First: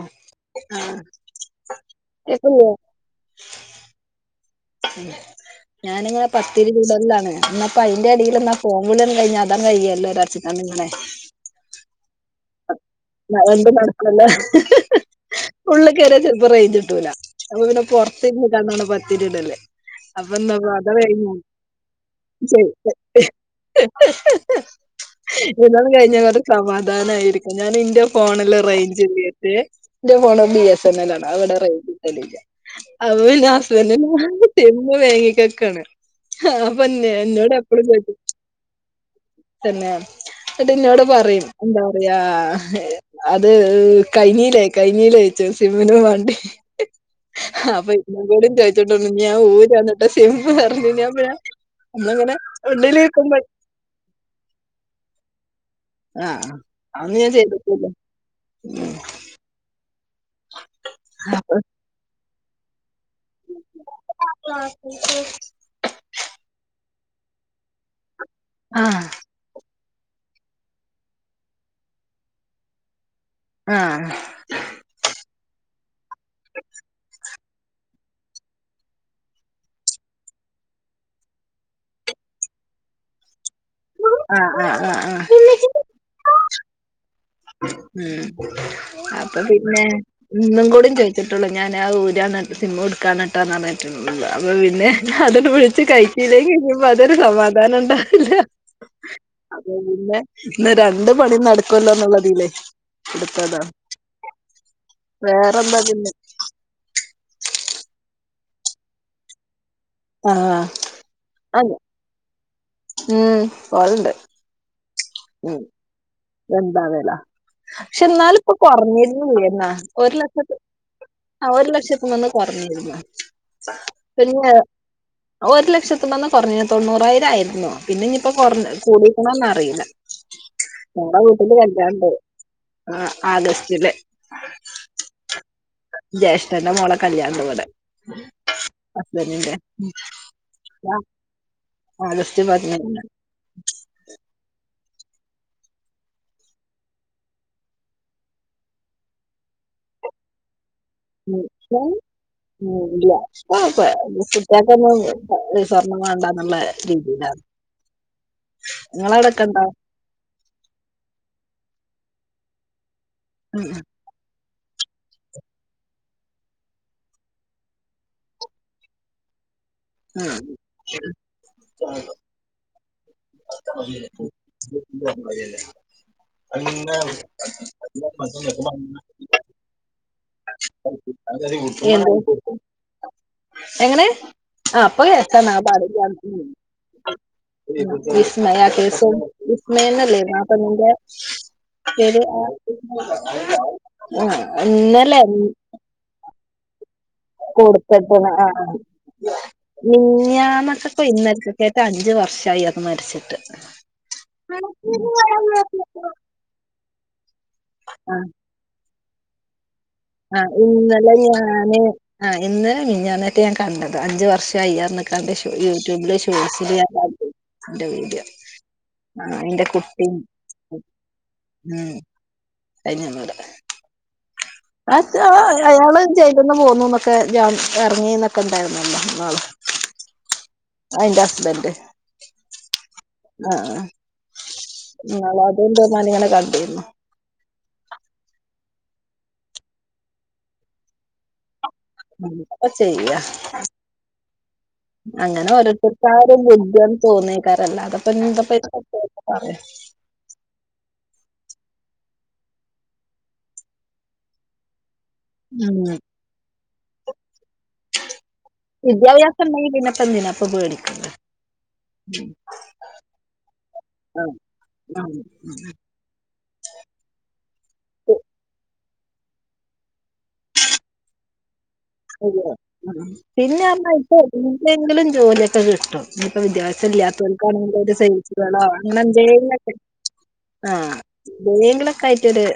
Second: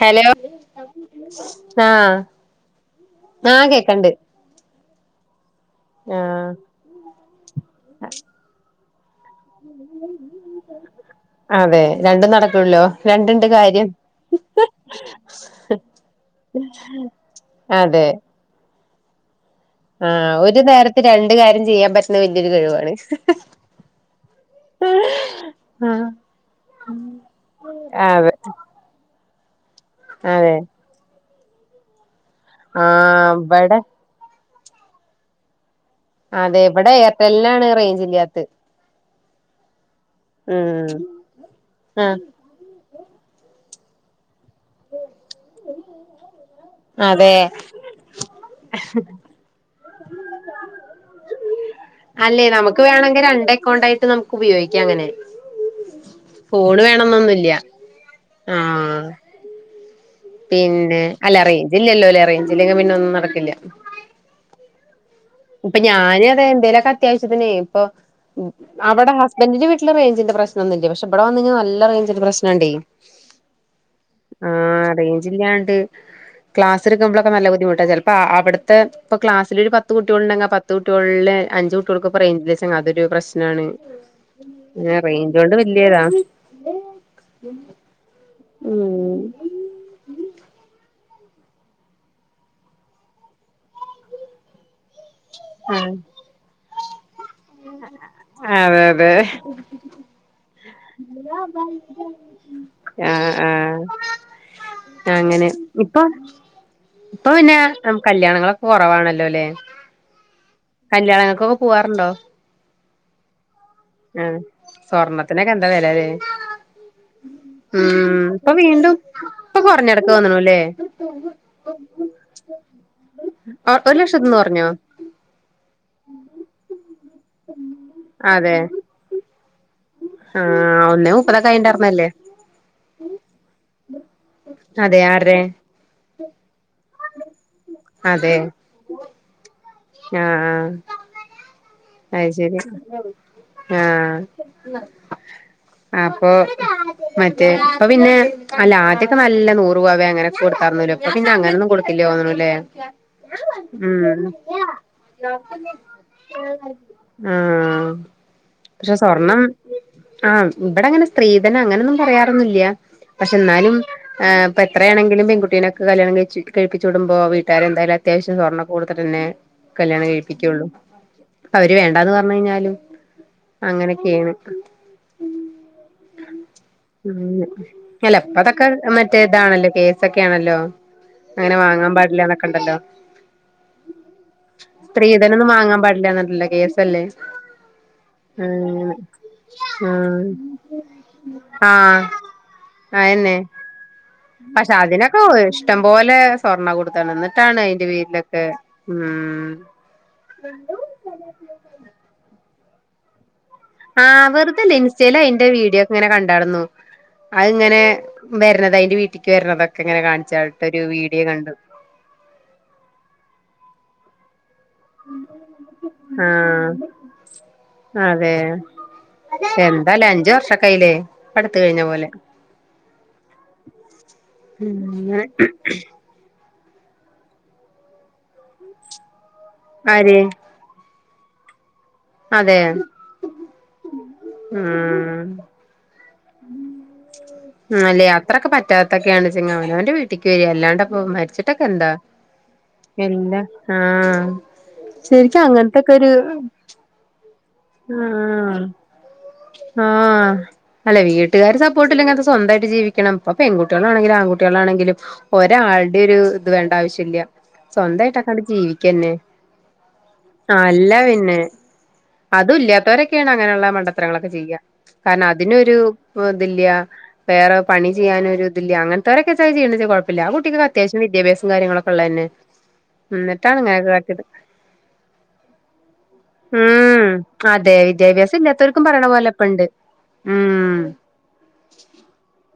Hello ആഹ കേക്കുന്നില്ലേ ആ കേക്കണ്ട് ഞാനിങ്ങനെ ആഹ് പത്തിരി ചുടലിലാണ് ഇപ്പ അയിന്റ എടയിൽ നാ ഫോം വിളി ഒന്ന് കഴിഞ്ഞ തയ്യ എല്ലരച്ചും തന്നങ്ങെ അതെ രണ്ടും നടക്കുല്ലോ ന രണ്ടുണ്ട് എന്ത് കാര്യം നടക്കുംല്ലേ ഉള്ളി കയറിയാ ചെലപ്പ റേഞ്ച്കീട്ടൂല അപ്പൊ പിന്നെ പൊറത്ത് ഇരുന്നിട്ടാണ് പത്തിരി ചുടല് ആ ഒരു നേരത്ത്‌ രണ്ട് കാര്യം ചെയ്യാൻ പറ്റുന്ന വല്ല്യൊരു കഴിവാണ് ഏഏ ഇന്നത് ആഹ് കഴിഞ്ഞാൽ കുറെ സമാധാന ആയിരിക്കും ഞാൻ എന്റെ അതെ ഫോണില് റേഞ്ച് കേട്ട് എന്റെ ഫോൺ അതെ ബി എസ് എൻ എൽ ആണ് അവിടെ റേഞ്ച് അ ആഹ് ഇവിടെ ഹസ്ബൻഡ ചെമ്പ് വേങ്ങിക്കക്കാണ് [unintelligible] അതെ ഇവിടെ എയർടെല്ലിനാണ് റേഞ്ച് ഇല്ലാത്ത് തെന്നെ ഉം ന്ന്ട്ട്ന്നോട് പറയും എന്താ പറയാ ആഹ് അത് കയ്ഞ്ഞീലെ കയ്ഞ്ഞീലെ [unintelligible] അതെ അപ്പൊ ന്നും കൂടി ചോയ്ച്ച്ട്ടൊള്ളൂ [unintelligible] അല്ലെ നമുക്ക് വേണെങ്കി രണ്ട് എക്കൗണ്ടായിട്ട് നമുക്ക് ഉപയോഗിക്കാങ്ങനെ ആ ഫോണ് അന്ന് വേണന്നൊന്നുല്ല്യ [inaudible] പിന്നെ അല്ല അപ്പൊ റേഞ്ചില്ലല്ലോ ല്ലെ റേഞ്ചില്ലങ്കി പിന്നൊന്നും നടക്കില്ല ആ ഇപ്പൊ ഞാനും അതെ എന്തേലൊക്കെ അത്യാവശ്യത്തിനേ ഇപ്പൊ ആ അവടെ ഹസ്ബന്റ്ന്റിന്റെ വീ ട്ട് ല് റെയ്ഞ്ചിന്റെ പ്രശ്നൊന്നുല്ല പക്ഷെ ഇവടെ വന്ന് ങ് നല്ല റെയ്ഞ്ചിന്റെ പ്രശ്നണ്ടെ ആ റേഞ്ച്ല്ലാണ്ട് ക്ലാസ്ട്ക്ക്മ്ബ്ലോ ഇപ്പ നല്ല ബുദ്ധിമുട്ടാ ചെലപ്പോ അവ്ട്ത്തെ ഇപ്പ ക്ലാസ്സിലൊരു പത്ത് ത്ത് കുട്ട്യോള്ണ്ടെങ്കില് പത്ത് കുട്ട്യോൾല് അഞ്ച് കുട്ട്യോൾക്ക് പ്പൊ റെയ്ഞ്ച് [unintelligible] അതൊരു പ്രശ് ആ ആ ആ ആ ണ്റന്തൊണ്ട് വല്യതാ ഉ ഉം അപ്പൊ പിന്നെ ഇന്നും കൂടി ചോദിച്ചിട്ടുള്ളൂ ഞാൻ ആ ഊരാണ് സിമ എടുക്കാണ്ട്ടാന്ന് പറഞ്ഞട്ടുള്ളത് അപ്പൊ പിന്നെ അതു വിളിച്ച് കഴിച്ചില്ലങ്കി അതൊരു സമാധാനം ഉണ്ടാവില്ല ആഹ് അതെ അതെ അത് പിന്നെ ഇന്ന് രണ്ട് പണി നടക്കുമല്ലോന്നുള്ളതില്ല ആഹ ആഹ അങ്ങനെ വേറെന്താ ഇപ്പാ പിന്നെ ഇപ്പൊ പിന്നെ കല്യാണങ്ങളൊക്കെ കുറവാണല്ലോ അല്ലേ ആഹ് കല്യാണങ്ങൾക്കൊക്കെ അതെ പൂവാറുണ്ടോ ഉം പോവലുണ്ട് ആ സ്വർണ്ണത്തിനൊക്കെ ഉം എന്താ വിലല്ലേ എന്താ വില പക്ഷെ ഉം ഇപ്പൊ എന്നാലിപ്പോ വീണ്ടും കുറഞ്ഞിരുന്നു ഇപ്പൊ എന്നാ കുറഞ്ഞടക്ക് ഒരു ലക്ഷത്ത് തോന്നണല്ലേ ആ ഒരു ലക്ഷത്തി നിന്ന് കുറഞ്ഞിരുന്നു ഒരു ലക്ഷത്തിന്ന് പിന്നെ കുറഞ്ഞോ ഒരു ലക്ഷത്തീന്ന് കൊറഞ്ഞ് തൊണ്ണൂറായിരം ആയിരുന്നു പിന്നെ ഇനിപ്പോ കുറഞ്ഞ് കൂടിക്കണോന്ന് ആ ആ ഞങ്ങളെ വീട്ടില് കല്യാണ്ട് ആ ആഗസ്റ്റില് അതെ ആരുടെ ജ്യേഷ്ഠന്റെ മോളെ കല്യാണം ഇവടെ ഹസ്ബന്റിന്റെ ആ ആ അത് ആഗസ്റ്റ് ശെരി പതിനേഴിന് ആ അപ്പൊ മറ്റേ അപ്പൊ പിന്നെ അല്ല ആദ്യൊക്കെ നല്ല നൂറു പവൻ അങ്ങനൊക്കെ കൊടുത്താർന്നൂല്ലോ അപ്പ പിന്നെ അങ്ങനൊന്നും ഉം കൊടുക്കില്ല തോന്നുന്നു അല്ലേ ഉം ഇല്ല ഇപ്പൊ ഉം കുട്ടികൾക്കൊന്നും ആ സ്വർണം വേണ്ടാന്നുള്ള രീതിയിലാണ് പക്ഷെ സ്വർണം നിങ്ങളവിടൊക്കെ ഉണ്ടോ ആ ഇവിടെങ്ങനെ സ്ത്രീധന അങ്ങനൊന്നും പറയാറൊന്നില്യ പക്ഷെ ഉം ന്നാലും ഏഹ് ഇപ്പ എത്രയാണെങ്കിലും പെൺകുട്ടിനെക്കെ കല്യാണം കഴിച് കഴിപ്പിച്ചുവിടുമ്പോ വീട്ടാരെന്തായാലും അത്യാവശ്യം സ്വർണ്ണം ഒക്കെ കൊടുത്തിട്ടന്നെ കല്യാണം ഉം കഴിപ്പിക്കുള്ളൂ. അവര് വേണ്ടാന്ന് പറഞ്ഞു കഴിഞ്ഞാലും അങ്ങനെയൊക്കെയാണ് [unintelligible] ഉം ചിലപ്പതൊക്കെ മറ്റേതാണല്ലോ കേ പാടില്ലാന്നൊക്കെ [unintelligible] ഉണ്ടല്ലോ എങ്ങനെ [unintelligible] സ്ത്രീധനൊന്നും വാങ്ങാൻ പാടില്ലാന്നുണ്ടല്ലോ കേസല്ലേ വിസ്മയ അങ്ങനെ കേസോ വിസ്മയന്നല്ലേ ആഹ് ആ പെണ്ണിന്റെ പേര് അതന്നെ ആ ന്നെ ഓ ഇഷ്ടം പോലെ സ്വർണം കൊടുത്താണ് എന്നിട്ടാണ് അയിന്റെ പേരിലൊക്കെ ഉം മെനെഞ്ഞാന്നൊക്കെ കൊ ഇനലത്തേക്ക് അഞ്ച് വർഷമായി അത് മരിച്ചിട്ട് ആ വെറുതെയല്ല ഇൻസ്റ്റയിലൊക്കെ അയിന്റെ വീഡിയോ ഒക്കെ അങ്ങനെ ക ണ്ടാർന്നു അത്ങ്ങനെ ആ വരണത് അതിന്റെ വീട്ടിക്ക് വരണത് ആ ഇന്നലെ ഞാന് ആ ഇന്ന് മിനഞ്ഞാന്ന് ഞാൻ കണ്ടത് അഞ്ചു വർഷ [unintelligible] കണ്ട ഷോയ് യൂറ്റുബില് ആഹ് ഷോട്സില് ഞാൻ കണ്ടു എന്റെ വീഡിയോ അതെ ആ അയിന്റെ എന്താലേ കുട്ടിം അഞ്ചു വർഷോക്കെയായില്ലേ പ്പൊ എടുത്ത് കയിഞ്ഞ പോലെ അതിനൊന്നൂല അത് അങ്ങനെ അയാള് ജ ഇന്ന് പോന്നുന്നുന്നൊക്കെ ജാ ഇറങ്ങിന്നൊക്കെ ഉണ്ടായിരുന്നല്ലോ നാള് ആര് അതിന്റെ ഹസ്ബൻഡ് അതെ ആ ആ അതെന്താന്ന ആ അല്ലേ അത്രൊക്കെ പറ്റ് പറ്റാത്തൊക്കെയാണ് ച അവാനോന്റെ വീട്ടിക്ക് കേറി അല്ലാണ്ട് ഇപ്പോ മരിച്ച ഇട്ടൊക്കെ എന്താ എന്താ ചെയ്യാ എല്ലാ ആ അങ്ങനെ ഓരോരുത്തർക്കാരും ബുദ്ധിയെന്ന് തോന്നിയക്കാരല്ല അല്ലാതപ്പൊ ന്തെപ്പ പറ ആ അല്ല വീട്ടുകാര് സപ്പോർട്ടില്ലെങ്കി അത് സ്വന്തായിട്ട് ജീവിക്കണം ഇപ്പൊ പെൺകുട്ടികളാണെങ്കിലും ആൺകുട്ടികളാണെങ്കിലും ഉം ഒരാളുടെ ഒരു ഇത് വേണ്ട ആവശ്യ മില്ല സ്വന്തായിട്ട് അവിടെ ജീവിക്കന്നെ വിദ്യാഭ്യാസം ഉണ്ടെങ്കി പിന്നെപ്പ എന്തിനാപ്പ അല്ല പേടിക്കുന്നെ പിന്നെ അതും ഇല്ലാത്തവരൊക്കെയാണ് അങ്ങനെയുള്ള മണ്ടത്തര ങ്ങളൊക്കെ ചെയ്യുക കാരണം അതിനൊരു ഇതില്യ വേറെ ഒരു പണി ചെയ്യാനുമൊരിതില്യ അങ്ങന ഇല്ലാത്ത വരൊക്കെ ചെയ്യണ കുഴപ്പില്ല ആ കുട്ടിക്ക് അത്യാവശ്യം വിദ്യാഭ്യാസവും കാര്യങ്ങളും അ പിന്നെ അമ്മ ഇപ്പൊ കാട്ടിയത് എന്തെയെങ്കിലും ജോലിയൊക്കെ കിട്ടും ഇപ്പോ വിദ്യാഭ്യ ഉം അതെ വിദ്യാഭ്യാസം ഇല്ലാത്തവർക്കും പറയണ പോലെ ഇപ്പണ്ട് [unintelligible] ആ ഉം ബേങ്കലൊക്കെ ആയിട്ടൊര്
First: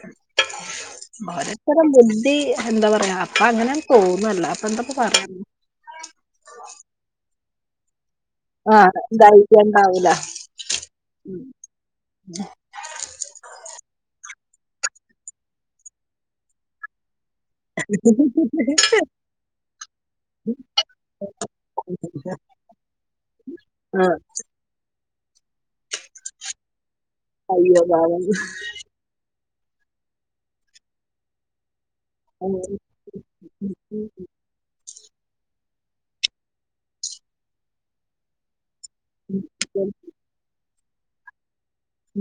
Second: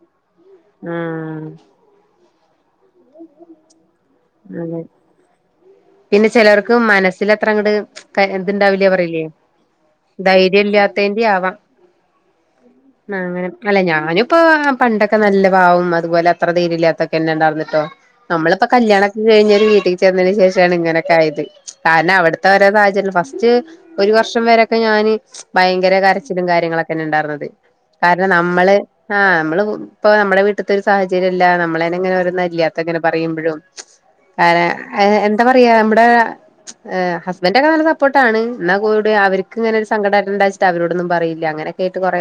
ആഹ് ഓരോത്തര ബുദ്ധി എന്താ പറയാ അപ്പൊ അങ്ങനെ തോന്നുന്നു. അപ്പൊ അതെ എന്താപ്പ പറയാന്നു പിന്നെ ചെലവർക്ക് മനസ്സിൽ അത്ര അങ്ങട് ആ ഇതുണ്ടാവില്ലേ പറയിലേ ഇതായിണ്ടാവൂല ധൈര്യം ഇല്ലാത്തേന്റെ ആവാം അങ്ങനെ അല്ല ഞാനും ഇപ്പോ പണ്ടൊക്കെ നല്ല പാവം അതുപോലെ അത്ര ധൈര്യാല്ലത്ത ണ്ടയിരുന്നിട്ടോ നമ്മളിപ്പോ കല്യാണോക്കെ കഴിഞ്ഞ് ഒരു വീട്ടിൽ ചേന്നതിന് ശേ ഷാണ് ഇങ്ങനെയൊക്കെ ആയത് കാരണം അവിടുത്തെ ഓരോ സാഹചര്യ ഫസ്റ്റ് ആ ഒരു വർഷം വരെക്കെ ഞാന് ഭയങ്കര കരച്ചിലും കാര്യങ്ങളൊക്കെ തന്നെ ഉണ്ടാർന്നത് അയ്യോ പാവം കാരണം നമ്മള് ആഹ് നമ്മൾ ഇപ്പൊ നമ്മുടെ വീട്ടത്തൊരു സാഹചര്യല്ല നമ്മളെ അങ്ങനെ ഓരോന്ന് ഉം. അരിയത്ത ഇങ്ങനെ പറയുമ്പോഴും അര [unintelligible] എന്താ പറയാ നമ്മുടെ ഹസ്ബൻഡ് ഒക്കെ നല്ല സപ്പോർട്ടാണ് എന്നാൽ കൂടി അവർക്ക് ഇങ്ങനെ ഒരു സങ്കടം ഉണ്ടാചിട്ട് അവരോടൊന്നും പറയില്ല അങ്ങനെ കേട്ട് കൊറെ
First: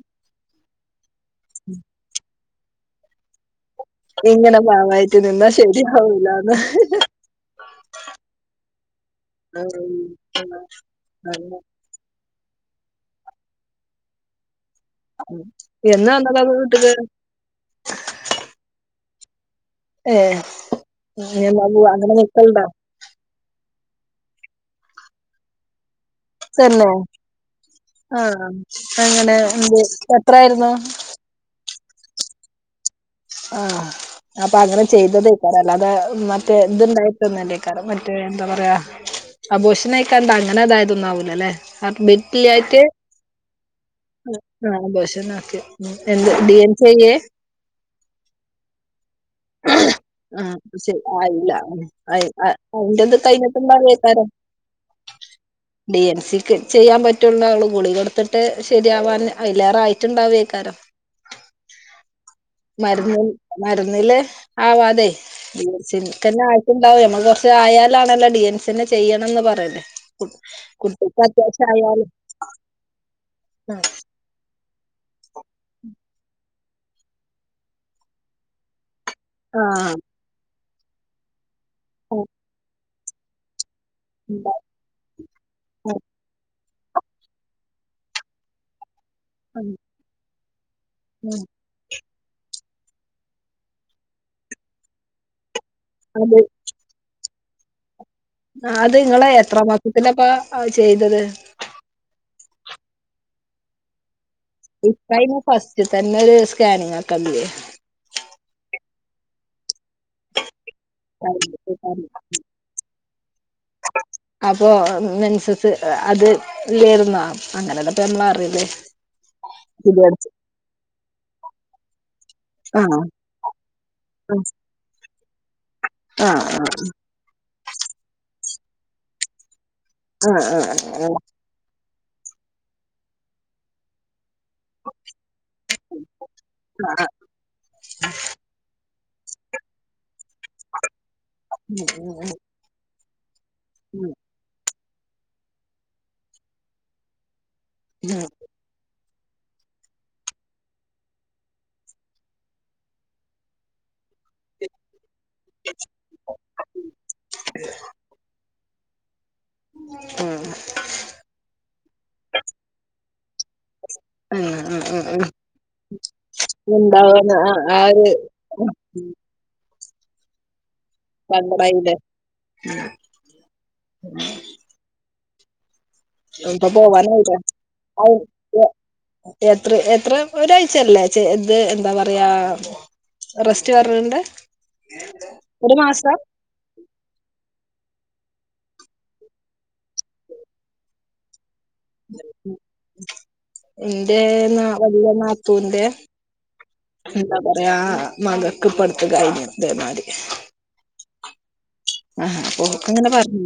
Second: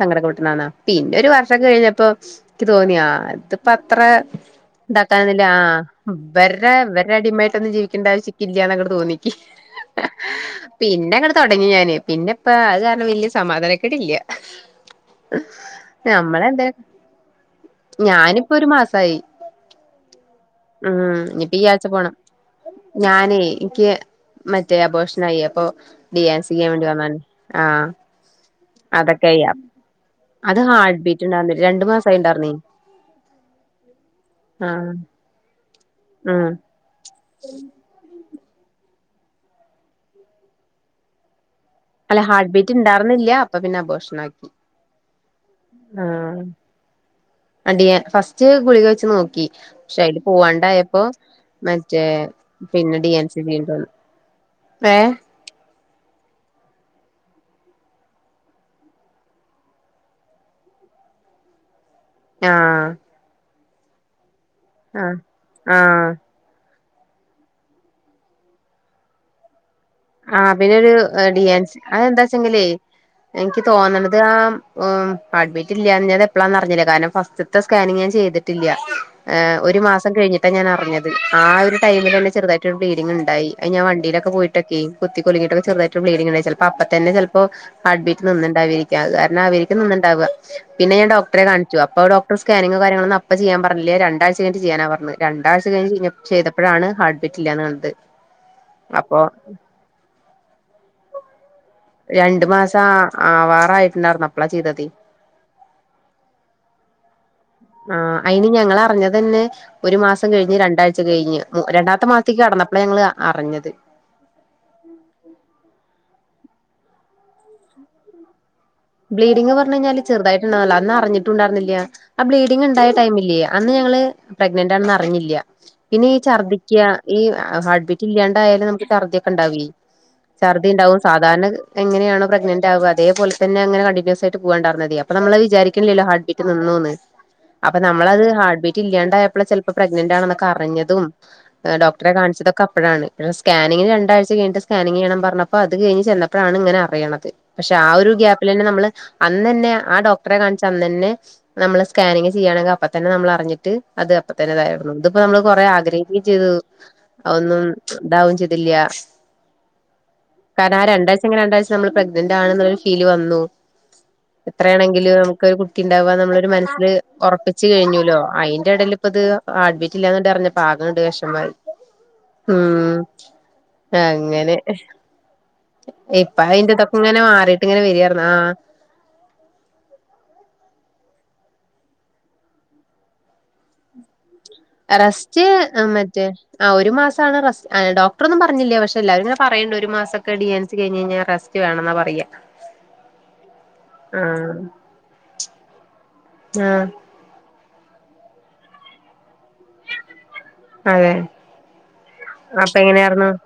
സങ്കട ക്കെ പെട്ടന്നന്നാ പിന്നെ ഒരു വർഷം കഴിഞ്ഞപ്പോ എനിക്ക് തോന്നി ആഹ് അത് പ്പത്ര ഇങ്ങനെ പാവായിട്ട് ഇതാക്കന്നില്ല നിന്നാ ആഹ് ശരിയാവൂലാന്ന് ഇവർടെ ഇവരെ അടിമയി ജീവിക്കേണ്ട ആവശ്യക്കില്ല എന്നങ്ങോട് തോന്നി പിന്നെ അങ്ങട്ട് തുടങ്ങി ഞാന് പിന്നെപ്പ അത് കാരണം വല്യ സമാധാനക്കെട് ഇല്ല എന്നാ വന്നതാ ഞമ്മളെന്താ വീട്ടില് ഞാനിപ്പൊ ഒരു മാസായി ഏ ഉം ഇനി ഇപ്പ ഈ എന്നാ ആഴ്ച പോവാ അങ്ങനെ പോണം നിക്കലുണ്ടോ ഞാനേ എനിക്ക് മറ്റേ അബോർഷൻ ആയി അപ്പൊ ഡിയാ സിയ്ൻ ചെയ്യാൻ വേണ്ടി തന്നെ വന്നതാണ് ആഹ് ആ അതൊക്കെ അങ്ങനെ അയ എന്ത് അത് എത്രായിരുന്നു ഹാർട്ട് ബീറ്റ് ഉണ്ടായിരിന്നില്ലരണ്ടു മാസയിണ്ടാർന്ന് ആഹ് അപ്പൊ അങ്ങനെ ആഹ് ചെയ്തതാക്കാറെ അല്ലാതെ ഉം മറ്റേ എതുണ്ടായി ക്കാ മറ്റേ എന്താ പറയാ അബോഷിനക്കാണ്ട അങ്ങനെ അതായതൊന്നാവൂല അല്ലെ അല്ല ഹാർട്ട് ബീറ്റ് ഹർബിറ്റിലയിട്ട് ഉണ്ടായിരുന്നില്ല അപ്പൊ പിന്നെ അബോഷനാക്കി ആഹ് അബോശനാക്ക് എന്ത് ആഹ് ഡി ചെയ് അടിയ ഫസ്റ്റ് ഗുളിക വെച്ച് നോ ക്കി പക്ഷെ അതില് ഐ പോവാണ്ടായപ്പോ ആയില്ല ഉം. മറ്റേ ആയി. അ- പിന്നെ അതിന്റെത് ഡിയൻസി ചെയ്യേണ്ടി വന്നു കഴിഞ്ഞിട്ടുണ്ടാവേക്കാരം ഏഹ് ഡി എൻ സിക്ക് ചെയ്യാൻ പ റ്റുണ്ടള്ളു ഗുളികൊടുത്തിട്ട് ശരിയാവാൻ അയിലേറെ ആയിട്ടുണ്ടാവേക്കാരം ആഹ് മരുന്ന് മരുന്നില് ആവാതെ ആഹ് ഡിയൻസി ആഹ് ക്കെ ആയി ഉണ്ടാവും നമ്മൾ കൊർച്ച് ആയാലാണല്ലോ ഡിഎൻസിനെ ചെയ്യണന്ന് പറയാണെ ആഹ് പിന്നൊരു ഡിയൻസി അതെന്താച്ചെങ്കിലേ എനിക്ക് ആ തോന്നണത് ആഹ് ഉം ഹാർട്ട്‌ ബീറ്റ് ഇല്ലന്നാത് എപ്പഴാന്ന് അ റിഞ്ഞില്ല കാരണം ഫസ്റ്റത്തെ സ്കാനിംഗ് ഞാൻ ചെയ്തിട്ടില്ല. ഏഹ് ആ, ഒരു മാസം കഴിഞ്ഞിട്ടാ ഞാൻ അ റിഞ്ഞത് ആ ഒരു ടൈമിലന്നെ ഞ്ഞത്. ആ ഒരു ടൈമിലെന്നെ ചെറുതായിട്ട് ഒരു ബ്ലീഡിങ് ഇ ണ്ടായി. അയ് ഞാൻ വണ്ടിയിലൊക്കെ പോയി ഉണ്ടാവും. ട്ട് കുത്തി കുലിങ്ങിയിട്ട് ഒക്കെ ആ, ചെറുതയിട്ട് ബ്ലീഡിങ് ഉണ്ടായി ചിലപ്പോ അപ്പ തന്നെ ചെൽപ്പോ ഹാർട്ട് ബീറ്റ് നിന്നുണ്ടവി അത് കാരണം ആ, ആവിരിക്കും നിന്നുണ്ടാവ പിന്നെ ഞാൻ ആ. ഡോക്ടറെ കാണിച്ചു അപ്പൊ ഡോ ക്ടർ സ്കാനിങ്ങും കാര്യങ്ങളൊന്നും അപ്പ ചെയ്യാൻ പറഞ്ഞില്ല രണ്ടാഴ്ച്ച കഴിഞ്ഞിട്ട് ചെയ്യാനാ പറഞ്ഞത് രണ്ടാഴ്ച്ച കഴിഞ്ഞ് അത് ചെയ്തപ്പഴാണ് ഹർട്ട് ബി ബിറ്റില്ലാന്ന് കണ്ടത് അത് അപ്പൊ നിങ്ങൾ എത്ര മാസത്തിലാപ്പ ചെയ്തത് രണ്ടു മാസം ആവാർ ആയിട്ടുണ്ടായിരുന്ന് അ ഇപ്പ അയിന് ഫസ്റ്റ് തന്നെ ഒരു സ്കാനിങ് ആക്കല്ലേ ആഹ് അയിന് ഞങ്ങൾ അറിഞ്ഞതന്നെ ഒരു മാസം കഴിഞ്ഞ് രണ്ടാഴ്ച കയിഞ്ഞ് രണ്ടാമത്തെ മാത്തേക്ക് കടന്നപ്പള ഞങ്ങൾ അറിഞ്ഞത്. അപ്പൊ മെൻസസ് അത് ഇല്ലാര്ന്നോ അങ്ങനെതപ്പ നമ്മൾ അറിയല് ബ്ലീഡിങ് പറഞ്ഞ കഴിഞ്ഞാല് ചെറതായിട്ടുണ്ടായിനുള്ളു അറിഞ്ഞിട്ടുണ്ടായിന്നില്ല ആ ബ്ലീഡിങ് ആ ഉണ്ടായ ടൈമില്ലേ അന്ന് ഞ ഞങ്ങൾ ആ പ്രഗ്നന്റ് ആണെന്ന് അറിഞ്ഞില്ല പിന്നെ ഈ ആ ഛർദിക്ക ഈ ഹാർട്ട് ബീറ്റ് ഇല്ലാണ്ടായാലും നമുക്ക് ഛർദ്ദിയൊക്കെ ഇണ്ടാവില്ലേ ആ ഛർദി ഉണ്ടാവും സാധാരണ എങ്ങനെയാണ് പ്രെഗ്നന്റ് ആവുക അതേപോലെ തന്നെ അങ്ങനെ കണ്ടിന്യൂസ് ആയി ട്ട് പോവാണ്ടാർന്നത് അപ്പ നമ്മളത് വിചാരിക്കണില്ലല്ലോ ഹാർട്ട്ബീറ്റ് നിന്നുന്ന് ആ ആ അപ്പൊ നമ്മളത് ഹാർട്ട്ബീറ്റ് ഇല്ലാ ണ്ടയപ്പോഴ ചിലപ്പോ പ്രഗ്നന്റ് ആണെന്നൊക്കെ അറിഞ്ഞതും ഡോക്ടറെ കാണിച്ചതൊക്കെ അപ്പഴാണ്. സ്കാനിങ് എന്താവന്ന് ആ രണ്ടഴ്ച കഴിഞ്ഞിട്ട് സ്കാനിങ് ചെയ്യണം പറഞ്ഞപ്പോ അത് കഴിഞ്ഞ് ചെന്നപ്പോഴാണ് ഇങ്ങനെ അറിയത് പക്ഷെ ഒരു ഗ ഉം, നമ്മള് അന്നന്നെ ആ ഡോക്ടറെ കാണിച്ച് അന്നന്നെ നമ്മള് സ്കാനിങ് ചെയ്യുകയാണെങ്കിൽ അപ്പ തന്നെ നമ്മൾ അറിഞ്ഞിട്ട് അത് അപ്പ തന്നെ ഇതായിരുന്നു അപ്പൊ നമ്മള് കൊറെ ആഗ്രഹിക്കയും ചെയ്തു ഒന്നും ഇണ്ടാവും ചെയ്തില്ല ഉം, ഉം, കാരണം ആ രണ്ടാഴ്ച ങ്കി രണ്ടാഴ്ച നമ്മൾ പ്രഗ്നന്റ് ആണ്ന്നുള്ളരു ഫീല് വന്നു. [inaudible] ഉം, എത്രയാണെങ്കിലും ഉം. നമുക്കൊരു ഒരു കുട്ടി ഉണ്ടാവാ നമ്മളൊരു മനസ്സിൽ ഉണ്ടാവുന്ന ആ ഉറപ്പിച്ച് ആ ഒരു കഴിഞ്ഞല്ലോ അയിന്റെ ഇടേൽ പ്പ ത് ആഡ് ബീറ്റില്ല എന്ന് ട്ട് അർഞ്ഞപ്പോ ആകെ ണ്ട് വെ ശമായി. സങ്കടായില്ലേ ഉം അങ്ങനെ ഇപ്പ ഇപ്പൊ അയിന്റെതൊക്കെ ഇങ്ങനെ പോവാനായില്ലേ മാറിട്ട് ഇങ്ങനെ വരാ എത്ര എത്ര ഒരാഴ്ച ചെല്ലേ ഇത് എന്താ പറയാ റെസ്റ്റ് റണ്ട് റസ്റ്റ് മറ്റേ ആ ഒരു മാസാണ് റസ് ആ ഡോക്ടറ ഒന്നും പറഞ്ഞില്ല പക്ഷ എല്ലാരും ങ്ങനെ പറേണ്ട് ഒരു മാസൊക്കെ ഡി എൻസി കഴിഞ് കഴഞ്ഞാ റസ് റ്റ് വേണെന്നാ പറയാ എന്റെ ന ആ വല്യ നാത്തൂന്റെ ആ എന്താ അ ആ മകക്ക് ഇപ്പടുത്ത് കഴിഞ്ഞു ഇതേ മാരി അതെ ആഹ അപ്പൊ ഓക്ക് അങ്ങനെ പർ ഞ്ഞു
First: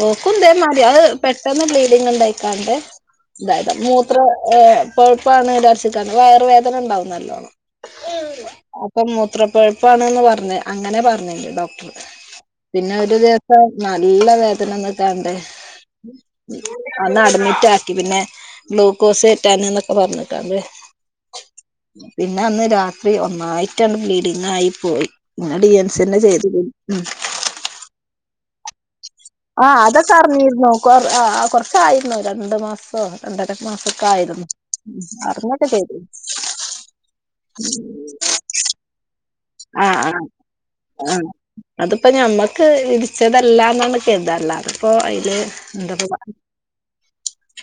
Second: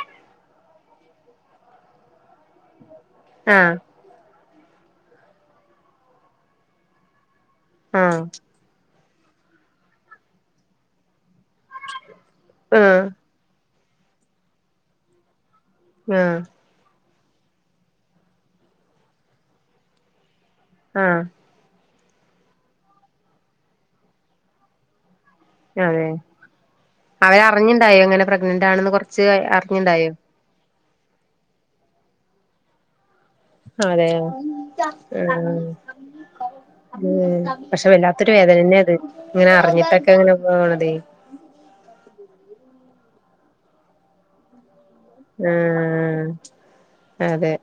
ഓ ക്കും ന്തേമാരി അത് പെട്ടെന്ന് ബ്ലീഡിങ് ഇണ്ടായിക്കാണ്ടേ ആ അതായത് മൂത്ര പഴുപ്പാണ് വിചാർച്ച് ക്കാണ്ട് വയറുവേദന ഇണ്ടാവും നല്ലോണം ആഹ ഇപ്പൊ മൂത്രപ്പഴുപ്പണന്ന് പറഞ്ഞഞ് അങ്ങനെ പറഞ്ഞില്ലോ ആ പിന്നെ ഒരു ദിവസം നല്ല വേതനന്നൊക്കണ്ടേ ആ അന്ന് അഡ്മിറ്റ് ആക്കി പിന്നെ ഗ്ലൂക്കോസ് റ്റൻ എന്നൊക്കെ പറഞ്ഞിട്ടാണ്ട് ആ പിന്നെ അന്ന് രാത്രി ഒന്നായിട്ടാണ് ബ്ലീഡിങ് ആയി പോയി ഡി എൻസിെ ചെയ്തു ഉം അവര അറിഞ്ഞുണ്ടായോ അങ്ങനെ പ്രഗ്നന്റ് ആണെന്ന് കുറ ആഹ അതൊക്കെ അറിഞ്ഞിരുന്നു കൊ ആ കൊറച്ചായിരുന്നു രണ്ടു മാസം രണ്ടര മാസൊക്കെ അതെയോ ആയിരുന്നു ആഹ് അറന്നൊക്കെ ചെയ് ഉം പക്ഷെ വല്ലാത്തൊരു വേദന തന്നെ അത് ഇങ്ങനെ ആഹ അറിഞ്ഞിട്ടൊക്കെ ആ ഇങ്ങനെ പോണതേ ആ അതിപ്പോ ഞമ്മക്ക് ഇ ചതല്ലാ നമുക്ക് എതാല്ല ഇപ്പൊ അതില് എന്താ ആഹ് അതെ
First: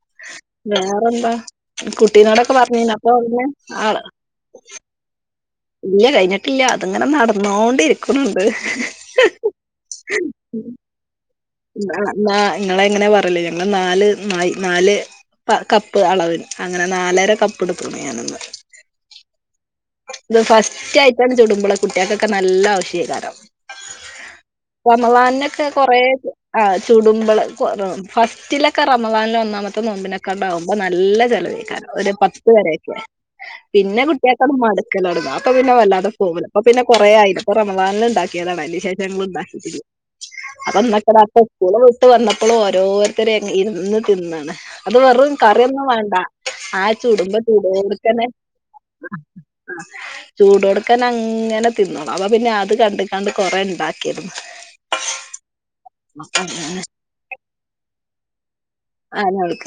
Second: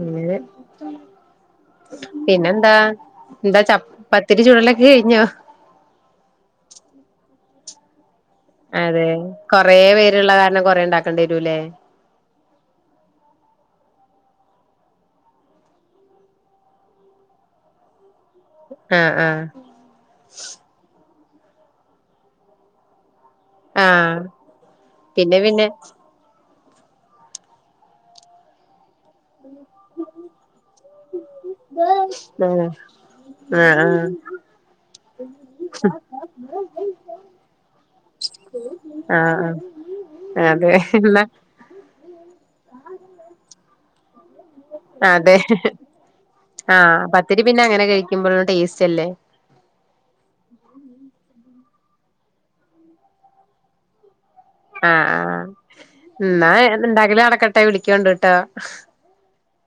മ വേറെന്താ കുട്ടീനോടൊക്കെ പറഞ്ഞു കഞ്ഞ അപ്പൊ അന്നെ എന്താ ച ആള് പത്തിരി ചുടലൊക്കെ കഴിഞ്ഞോ ഇല്ല കഴിഞ്ഞിട്ടില്ല അത്ങ്ങനെ നടന്നോണ്ടിരിക്കും അതെ കൊറെേ പേരുള്ള കാരണം കൊറെ ഉണ്ടാക്കേണ്ടിും നിങ്ങള എങ്ങനെ പറലേ ഞങ്ങള് നാല് ന നാല് കപ്പ് അളവിന് അങ്ങനെ നാലര കപ്പ് എടുക്കണം ഞാനൊന്ന് ആഹ ആഹ ഇത് ഫസ്റ്റ് ആയിട്ടാണ് ചുടുമ്പോള കുട്ടികൾക്കൊക്കെ നല്ല ആവ ശ്യകാരം ആഹ് റമളാൻ പിന്നെ ഒക്കെ പിന്നെ കൊറേ ആ ചുടുമ്പള ഫസ്റ്റിലൊക്കെ റമദാനില വന്നാ മൊത്ത നോമ്പിനെക്കാണ്ടകുമ്പോ നല്ല ചിലവഴിക്ക പത്ത് ആഹ് വരൊക്കെ പിന്നെ ആഹ് കുട്ട അ മടുക്കലട അപ്പ പിന്നെ വാതെ ഫോമ അപ്പൊ പിന്നെ കുറെ ആയിരുന്നു ഇപ്പ റമദാനിലിൽ ഉണ്ടാക്കിയതാണ് അന്ശേഷങ്ങണ്ട ആഹ് ആഹ് അതെ എന്നാ അപ്പൊക്ക സ്കൂള് വിട്ട് വന്നപ്പോഴും ഓരോരുത്തര ഇന്ന് തിന്നാണ് അത് വെറും അതെ കറിയൊന്നും വേണ്ട ആ ആഹ് ചൂടുമ്പോ പത്തിരി പിന്നെ അങ്ങനെ ചൂടുടുക്കനെ കഴിക്കുമ്പോഴും ടേസ്റ്റ് അല്ലേ ചൂട് കൊടുക്കാൻ അങ്ങനെ തിന്നോണം അപ്പ പിന്നെ അത് കണ്ട കണ്ട് കുറെേ ഉണ്ടാക്കിരുന്നു ആ ആഹ് എന്നാ ഇണ്ടാക്കിലും അടക്കെട്ടെ വിളിക്കോണ്ട്ിട്ടോ ആഹ് ഞ വിളിക്ക